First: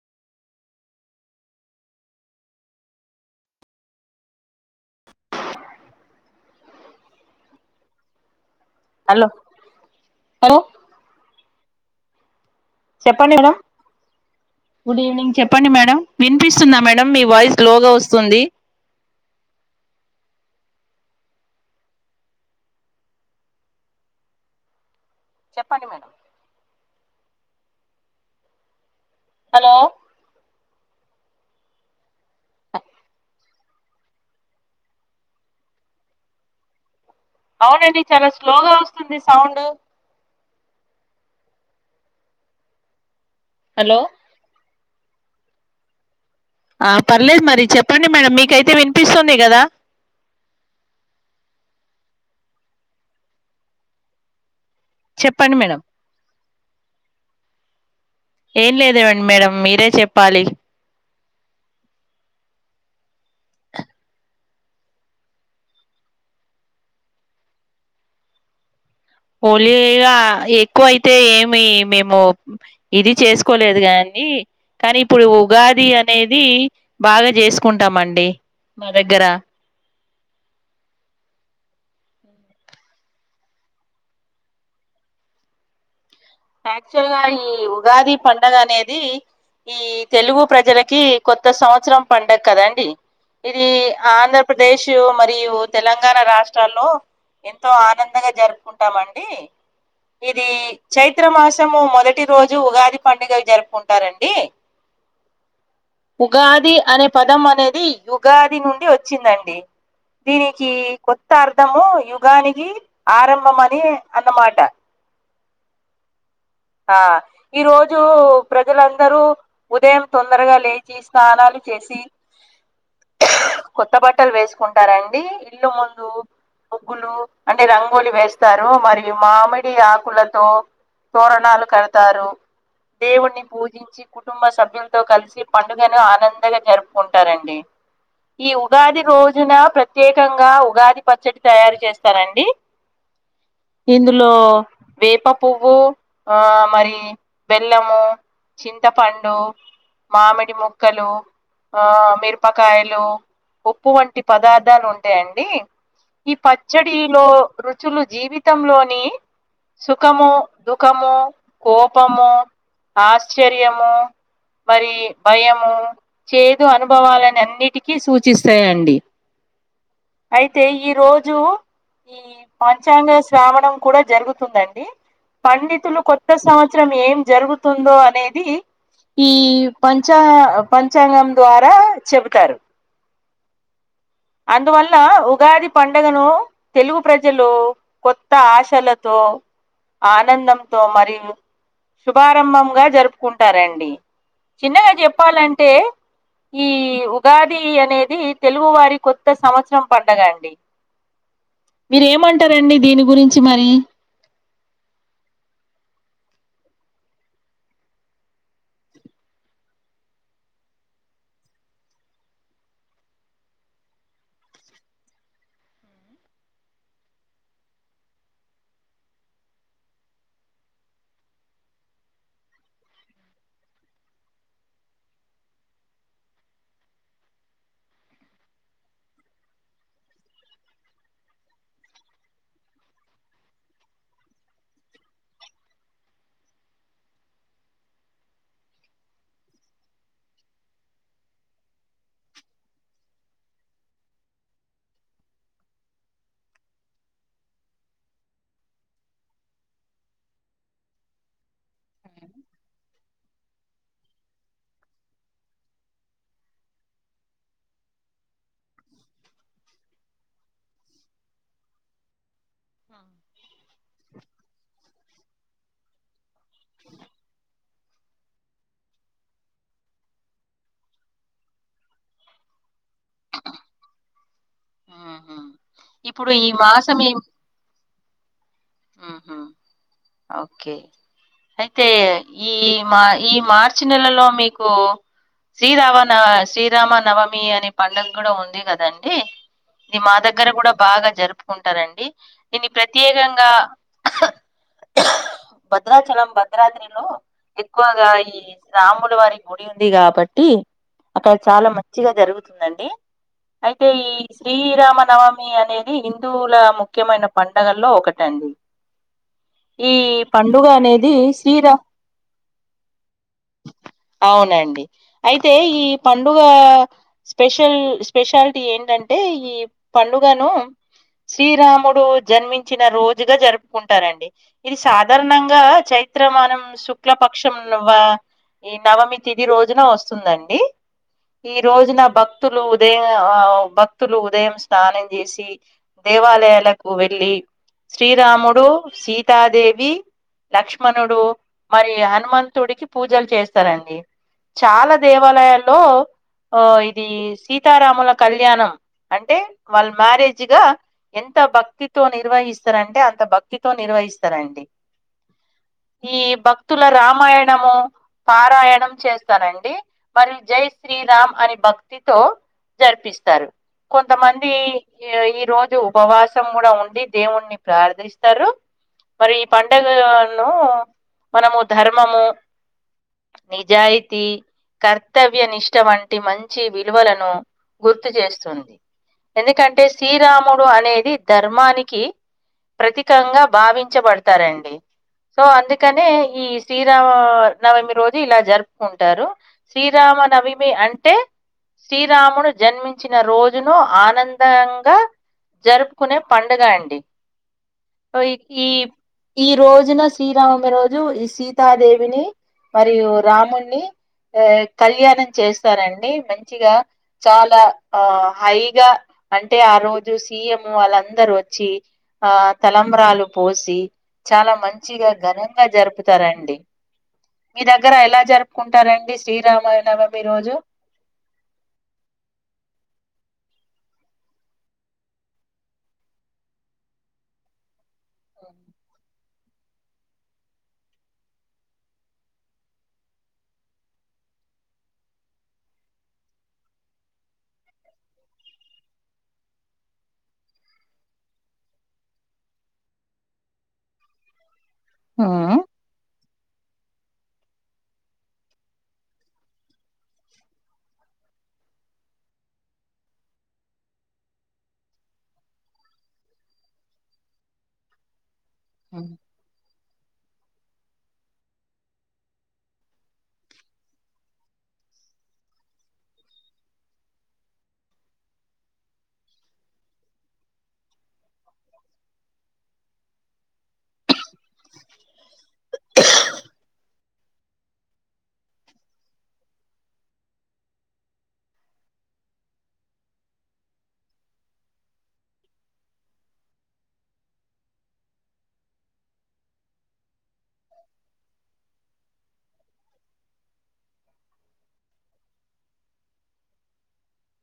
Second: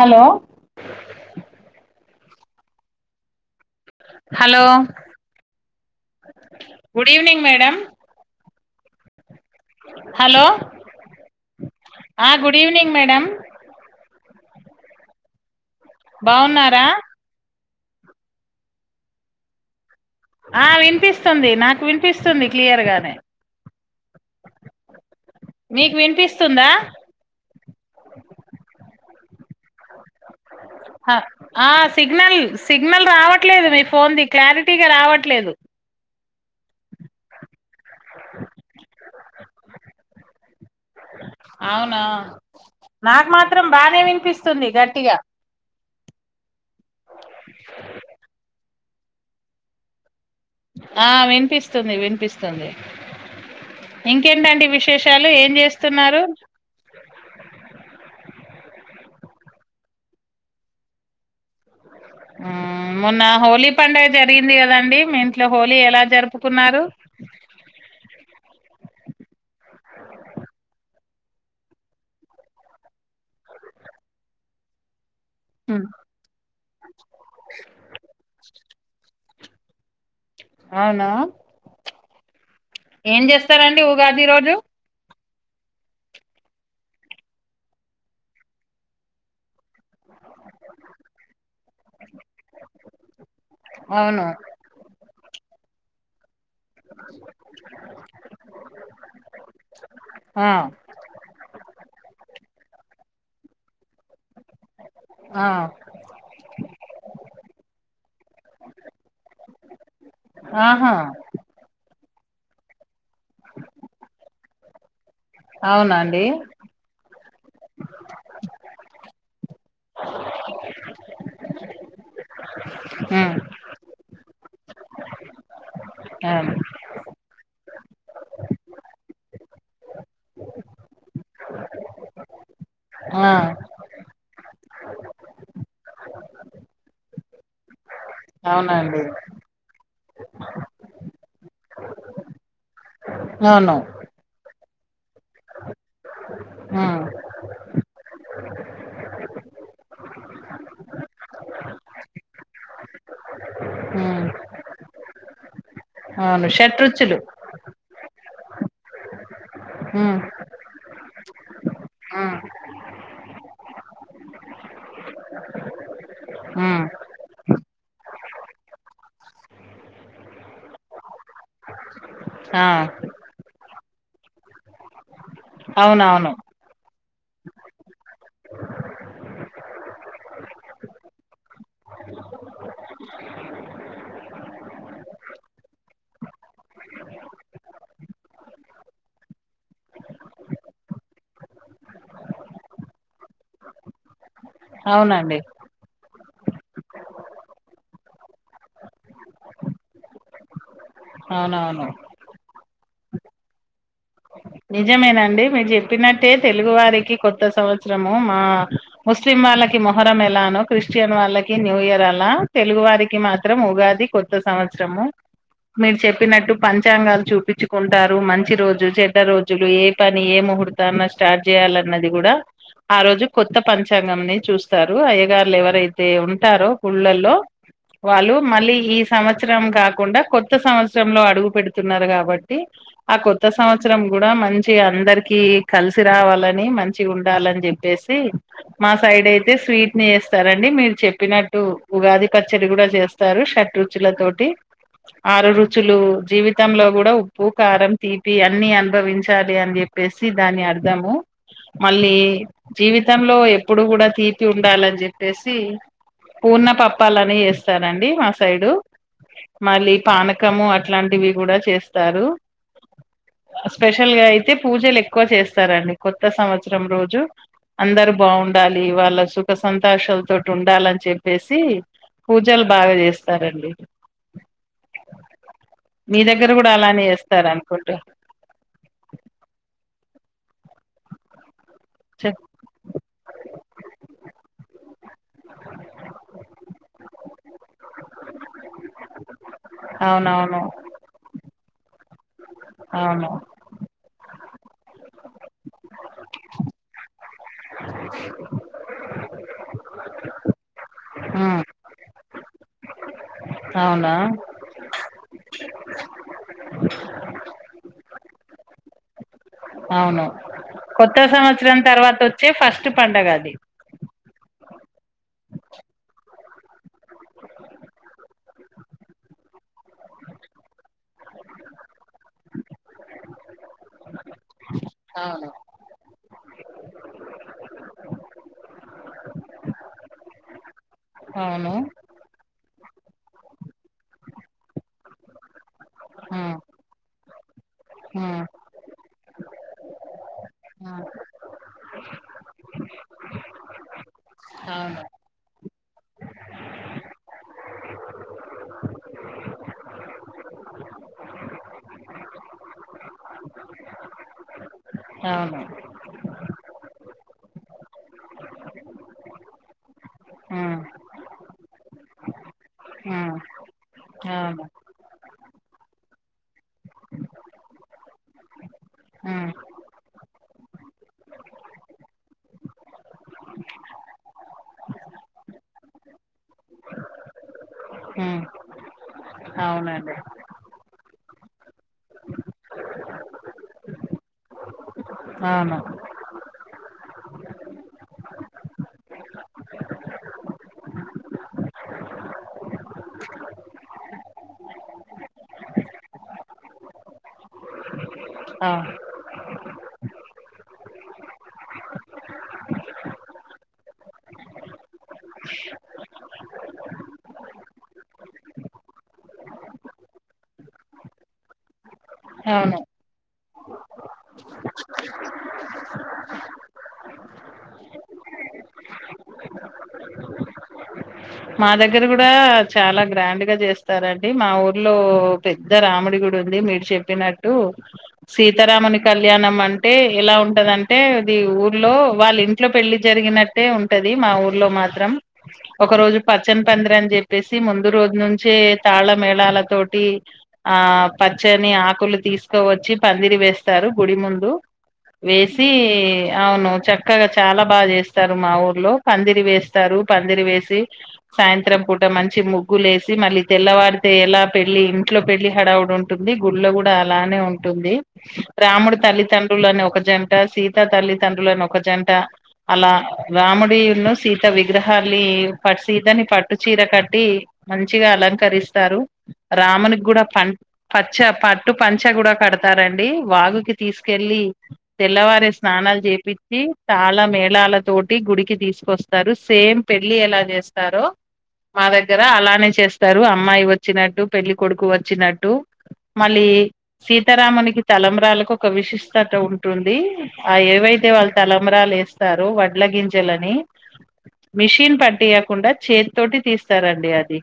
Hello hello good evening madam hello hello ఆ good evening madam చెప్పండి madam good evening చెప్ చెప్పండి madam వినిపిస్తుందా బాగున్నారా మేడం మీ వాయిస్ క్లోగా వస్తుంది ఆ వినిపిస్తుంది నాకు వినిపిస్తుంది క్లియర్ గానే చెప్పండి మీకు మేడం వినిపిస్తుందా హలో ఆ ఆ సిగ్నల్ సిగ్నల్ రావట్లేదు మీ ఫోన్ ది క్లారిటీగా రావట్లేదు అవునండి చాలా స్లో గా వస్తుంది సౌండ్ అవునా నాకు మాత్రం హలో బానే వినిపిస్తుంది గట్ గట్టిగ ఆ పర్లేదు మరి చెప్పండి మేడం మీకైతే విన్ వినిపిస్తుంది కదా ఆ వినిపిస్తుంది వినిపిస్తుంది ఇంకేంటండి విష్ విశేషాలు ఏం చెప్పండి మేడం చేస్తున్నారు ఏం లేదు వండి మేడం మీరే చెప్పాలి ఆ మొన్న హోలీ పండుగ జరిగింది కదండి మీ ఇంట్లో హోలీ ఎలా జరుపుకున్నారు హోలీ ఇగా ఎక్కువ అయితే ఏమి మేము ఇది చేసుకోలేదు కానీ కానీ ఇప్పుడు ఉగాది అనేది బాగా చేసుకుంటాం అండి మా దగ్గరా అవునా ఏం చేస్తారండి ఉగాది రోజు యాక్చువల్ గా ఈ ఉగాది పండగ అనేది ఈ తెలుగు ప్రజలకీ కొత్త సంవత్సరం పండగ కదండి ఇది అవును ఆంధ్రప్రదేశు మ మరియూ తెలంగాణ రాష్ట్ర చ్చలో ఎంతో ఆనందంగా జరుపుకుంటామండీ ఇది ఆ చైత్ మాసము మొదటి రోజు ఉగాది పండుగ జరుపుకుంట ారండి ఆ ఉగాది అనే పదం అనేది యుగాది నుండి వచ్చిందండి దీనికి ఆహా కొత్త అర్థము యుగ్ దానికి ఆరంభం అని అన్నమాట అవునండి ఆ ఈ రోజు ప్రజలందరూ ఉదయం తొందరగా లేచి స్నానాలు చేసి మ్మ్ క్కలు వేసుకుంటారండి ఇల్లు ముందు ఆ లు అంటే రంగోలి వేస్తారు మరియు మామిడి ఆకులతో తోరణాలు కడతారు ఆ దేవుణ్ణి పూజించి కుటుంబ సభ్యులతో కలిసి పండుగను ఆనందంగా జరుపుకుంటారండి ఈ అవునండి ఉగాది రోజున ప్రతి ప్రత్యేకంగా ఉగాది పచ్చడి తయారు చేస్తారండి అవును ఇందులో వేప ప్వు ఆ మరి ఉమ్ బెల్లము చింతపండు మామిడి ముక్కలు మిరపకాయలు ఉప్పు వంటి ఉమ్ పదార్థాలు ఉంటాయండి ఈ అవును షట్రుచులు పచ్చడిలో ర చూలు జీవితంలోని ఉమ్ సుఖము దుఃఖము కోపము ఉమ్ ఆశ్చర్యము మరి భయము చేదు ఉమ్ అనుభవాలని అన్నిటికీ సూచిస్తాయండి అయితే ఈ రోజు ఈ ఆ పంచాంగ శ్రావణం కూడా జరుగుతుందండి పండితులు కొత్త అవునవును సంవత్సరం ఏం జరుగుతుందో అనేది ఈ పంచా పంచాంగం ద్వారా చెబుతారు అందువల్ల ఉగాది పండుగను తెలుగు ప్రజలు కొత్త ఆశలతో ఆనందంతో మరియు శుభారంభంగా జరుపుకుంటారండి చిన్నగా అవునండి చెప్పాలంటే ఈ ఉగాది అనేది తెలుగు వారికి కొత్త సంవత్సరం పడ్డదండి అవునవును రండి దీని గురించి మరీ నిజమేనండి మీరు చెప్పినట్టే తెలుగువారికి కొత్త సంవత్సరము మా ముస్లిం వాళ్ళకి మొహరం ఎలానో క్రిస్టియన్ వాళ్ళకి న్యూ ఇయర్ అలా తెలుగువారికి మాత్రం ఉగాది కొత్త సంవత్సరము మీరు చెప్పినట్టు పంచాంగాలు చూపించుకుంటారు మంచి రోజు చె కొద్ది రోజులు ఏ పని ఏ ముహూర్తాన స్టార్ట్ చేయాలన్నది కూడా ఆ రోజు కొత్త పంచాంగం ని చూస్తారు అయ్యగారులు ఎవరైతే ఉంటారో గుళ్ళలో వాళ్ళు మళ్ళీ ఈ సంవత్సరం కాకుండా కొత్త సంవత్సరంలో అడుగు పెడుతున్నారు కాబట్టి ఆ కొత్త సంవత్సర సంవత్సరం కూడా మంచి అందరికి కలిసి రావాలని మంచి ఉండాలని చెప్పేసి మా సైడ్ అయితే స్వీట్ ని ఇస్తారండి మీరు చెప్పినట్టు ఉగాది పచ్చడి కూడా చేస్తారు షడ్రుచుల తోటి ఆరు రుచులు జీవితంలో కూడా ఉప్పు కారం తీపి అన్ని అనుభవించాలి అని చెప్పేసి దాని అర్ధము మళ్ళీ జీవితంలో ఎప్పుడూ కూడా తీపి ఉండాలని చెప్పేసి పూర్ణ పప్పాలని చేస్తారండి మా సైడు మళ్ళీ పానకము అట్లాంటివి కూడా చేస్తారు స్పెషల్ గా అయితే పూజ లెక్ ఎక్కువ చేస్తారండి కొత్త సంవత్సరం రోజు అందరు బాగుండాలి వాళ్ళ సుఖ సంతోషాల తోటి ఉండాలని చెప్పేసి పూజలు బాగా చేస్తారండి ఊహు మీ ఇప్పుడు ఈ దగ్గర కూడా మాసం అలానే ఏం చేస్తారు అనుకుంట ఊహు ఓకే అయితే ఈ మా ఈ మార్చి నెలలో మీకు శ్రీరామ నవ శ్రీరామ నవమి అనే పండుగ కూడా ఉంది కదండి ఇది మా దగ్గర అవునవును కూడా బాగా జరుపుకుంటారంండి దీన్ని అవును ప్రత్యేకంగా భద్రాచలం భద్రాద్రిలో ఎక్కువగా ఈ సాముల వారి గుడి ఉంది కాబట్టి టీం అక్కడ ఉమ్ చాలా మంచిగా జరుగుతుంది అండీ అయితే ఈ అవునా శ్రీరామ నవమి అనేది ఈ హిందువుల ముఖ్యమైన పండగలు లో ఒకటండి ఈ అవును పండుగ అనేది కొత్త శ్రీరా సంవత్సరం తర్వాత వచ్చే ఫస్ట్ పండగ అది అవునండి అయితే ఈ పండుగ స్పెషల్ స్పెషాలిటీ ఏంటంటే ఈ పండుగను శ్రీరాముడు జన్మించిన రోజుగ జరుపుకుంటారండి. ఇది అవును సాధారణంగా చైత్రమాసం శుక్లపక్షం ఈ నవమి తిదిి రోజున వస్తుందండి. ఈ అవును. రోజున భక్తులు ఉదయం ఆ భక్తులు ఉదయం స్నానం చేసి ఉమ్ దేవాలయాలకు వెళ్ళి ఉమ్ శ్రీరాముడు సీత సీతాదేవి ఉమ్, లక్ష్మణుడు మరియు హనుమంతుడికి పూజలు చేస్తారండి. చాలా అవును దేవాలయాల్లో ఇది సీతారాముల కళ్యాణం అంటే వాళ్ళ మ్యారేజ్గా ఎంత భక్తితో నిర్వహిస్తారంటే అంత భక్తితో నిర్వహిస్తారు. రండి అవును ఈ భక్తుల రామ రామాయణము పారాయణం చేస్తారండి. మరి జై ఉమ్ శ్రీరామ్ అని భక్తితో ఉమ్ జరిపిస్తారు కొంతమంది అవును ఈ ఈ రోజు ఉపవాసం కూడా ఉండి దేవుణ్ణి ప్రార్థిస్తారు. మరి ఈ ఉమ్ పండుగలను మనము ధర్మము నిజాయితీ కర్తవ్య నిష్ట వంటి మంచి విలువలను గుర్తు ఉమ్ చేస్తుంది. ఎందుకంటే అవునండి శ్రీరాముడు అనే ధర్మానికి ప్రతీకంగా భావిం చబడుతారండి. సో అవును అందుకనే ఈ శ్రీరామ నవమి రోజు ఇలా జరుపుకుంటారు. శ్రీరామనవమి అంటే శ్రీరామును జన్మించిన రోజును ఆనందంగా జరుపుకునే పండుగ అండి ఈ అవును ఈ రోజున శ్రీరావమి రోజు ఈ సీతాదేవిని మరియు రాముణ్ణి ఆ కళ్యాణం చేస్తారండి. మంచిగ చాల ఆ హైగా అంటే ఆ రోజు సీఎం వాళ్ళందరు వచ్చి ఆ అవును తలంబ్రాలు పోసి చాల మంచిగా ఘనంగా జరుపుతారండి. మీ దగ్గర ఎలా జరుపుకుంటారండి శ్రీరామ నవమి రోజు మా దగ్గర కూడా చాల గ్రాండ్ గా చేస్తారండి. మా ఊర్లో పెద్ద రాముడి గుడి ఉంది మీరు చెప్పినట్టు సీతరామునికి కళ్యాణం అంటే ఎలా ఉంటదంటే ఇది ఊర్లో వాళ్ళ ఇంట్లో పెళ్లి జరిగినట్టే ఉంటది మా ఊర్లో మాత్రం ఒక రోజు పచ్చని పందిరని చెప్పేసి ముందు రోజు నుంచే తాళ్ళ మేళాల తోటి ఆ పచ్చని ఆకులు తీసుకోవచ్చి పందిరి వేస్తారు గుడి ముందు ఆ వేసి అవును చ చక్కగా చాల బాగ చేస్తారు మా ఊర్లో పందిరి వేస్తారు పందిరి వేసి సాయంత్రం పూట మంచి ముగ్గులు వేసి మళ్ళీ తెల్లవారితే ఎలా పెళ్లి ఇంట్లో పెళ్లి హడావుడి ఉంటుంది గుడిలో కూడ అలానే ఉంటుంది. రాముడు తల్లిదండ్రులు అని ఒక ఒక జంట సీత తల్లిదండ్రులను ఒక జంట అలా రాముడిను సీత విగ్రహాని ప సీతని పట్టు చీర కట్టి మంచిగా అలంకరిస్తారు రామునికి కూడ ప పచ్చ పట్టు పంచ కూడ కడతారండి వాగుకి తీసుకెళ్ళి తెల్లవారే స్నానాలు చేపిచ్చి తాళ మేళాల తోటి గుడికి తీసుకొస్తారు సేమ్ పెళ్లి ఎలా చేస్త రో మా దగ్గర అలానే చేస్తారు అమ్మాయి వచ్చినట్టు పెళ్లి కొడుకు వచ్చినట్టు మళ్ళీ సీతారామునికి తలంబ్రాలకు ఒక విశిష్టత ఉంటుంది ఆ ఏవైతే వాళ్ళు తలంబ్రాలు వేస్తారో వడ్ల గింజలని మిషిన్ పట్టియ కుండా చేత్తోటి తీస్తారండి అది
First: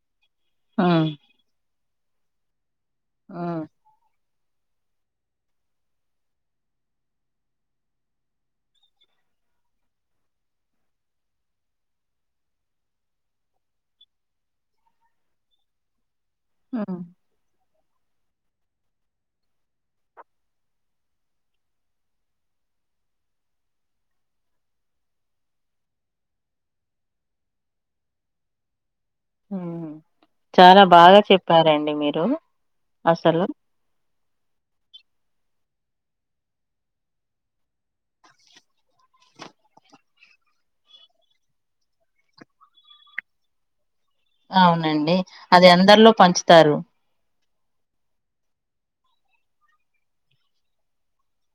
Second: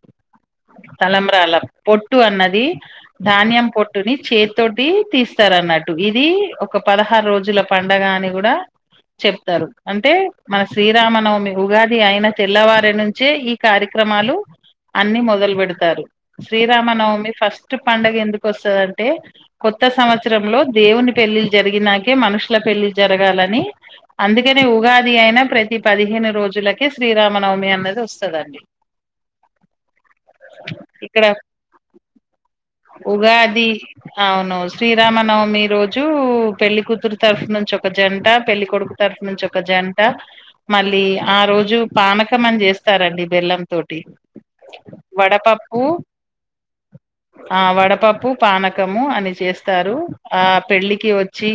తలంబ్రాల పొ ట్టు అన్నది ఆ ఆ ధాన్యం పొట్టుని చేత్తో టీ తీస్తరు అన్నట్టు ఇది ఒక పదహారు రోజుల పండగ అని కూడ చెప్తారు అంటే మన శ్రీరామనవమి ఉగాది అయిన తెల్లవారు నుంచే ఈ కార్యక్రమాలు అన్ని మొదలు పెడతారు శ్రీరామ నవమి ఫస్ట్ పండగ ఎందుకు వస్తదంటే కొత్త సంవత్సరంలో దేవుని పెళ్లిళ్లు జరిగినాకే మనుషుల పెళ్లిళ్లు జరగాలని అందుకనే ఉగాది అయిన ప్రతి పదిహేను రోజులకే శ్రీరామ నవమి అని అనేది వస్తదండి ఉమ్ చాల బాగ ఇక్కడ చెప్పారండి మీరు అసలు ఉగాది అవును శ్రీరామ నవమి మీ రోజు పెళ్లి కూతురు తరపు నుంచి ఒక జంట పెళ్లి కొడుకు తరపు నుంచి ఒక జంట మళ్ళీ ఆ రోజు పానకం అని చేస్తారండి బెల్లం తో అవునండి అది అందరిలో పంచుతారు ఆ వడపప్పు పానకము అని చేస్తారు ఆ పెళ్ళికి వచ్చి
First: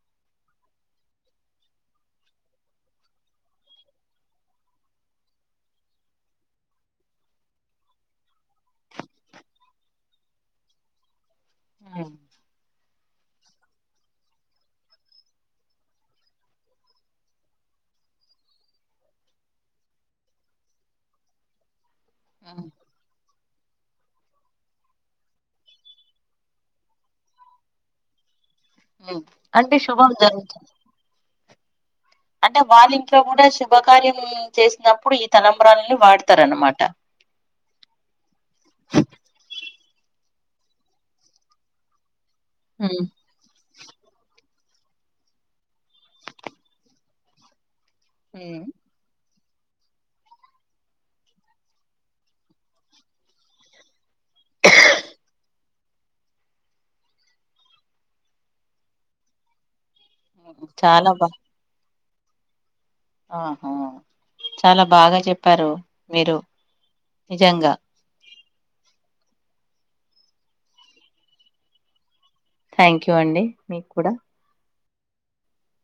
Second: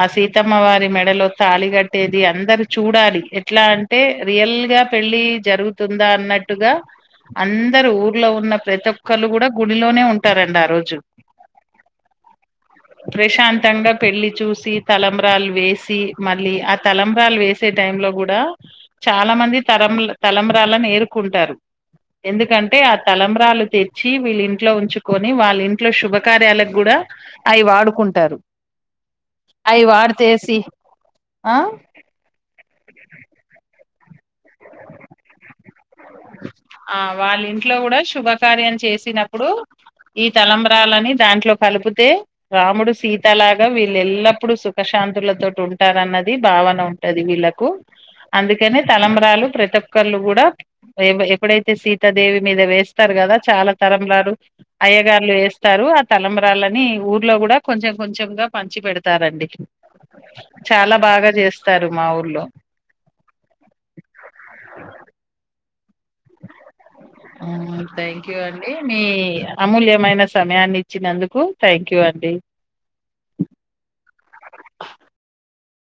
ఆ సీతమ్మ వారి మెడలో తాలి కట్టేది అందరు చూడాలి ఎట్లా అంటే రియల్గా పెళ్ళి జరుగుతుందా అన్నట్టుగా అందరు ఊర్లో ఉన్న ప్రతి ఒక్కళ్ళు కూడా గు గుల్లోనే లోనే ఉంటారండి ఆ రోజు ఉమ్, ప్రశాంతంగా పెళ్లి చూసి తలంబ్రాలు వేసి మళ్ళీ ఆ తలంబ్రాలు వేసే టై లో కూడా చాలా మంది తలం తలంబ్రాలను ఎరుకుంటారు ఉమ్, ఎందుకంటే ఆ తలంబ్రాలు తెచ్చి వీళ్ళ ఇంట్ లో ఉంచుకొని వాళ్ళ ఇంట్లో శుభకార్యాలకు కూడా అవి వాడుకుంటారు అంటే అవి శుభం వాడితేసి జరుగుతుంది ఆ అంటే వాళ్ళ ఇంట్లో కూడా శుభం శుభకార్య చేసినప్పుడు ఈ తలంబ్రాలని వాడతారనమాట ఆ వాళ్ళ ఇంట్లో కూడా శుభకార్యం చేసినప్పుడు ఈ తలంబ్రలాని దాంట్లో కలిపితే రాముడు సీత లాగా వీళ్ళ ఎల్లపుడు సుక్ ప్రశాంతుల తోటి ఉంటారున్నది భావన ఉంటది వీళ్ళలకు అందుకనే తలంబ్రాలు ప్రతిఒక్కలు కూడా ఎప్పుడైతే సీతాదేవి మీద వేస్తారు కదా చాలా తలంబ్రాలు అయ్యగార్లు వేస్తారు ఆ తలంబ్రాలని ఊర్లో కూడా కొంచెం కొంచెంగా పంచి పెడతారండి చాలా బాగా చేస్తారు మాఊర్లో ఆహా చాలా బాగా చెప్పారు మీరు నిజంగా క్యూ అండి మీ అమూల్యమైన సమయాన్ని ఇచ్చినందుకు థ్యాంక్ యూ అండి థ్యాంక్ యూ అండి మీకు కూడా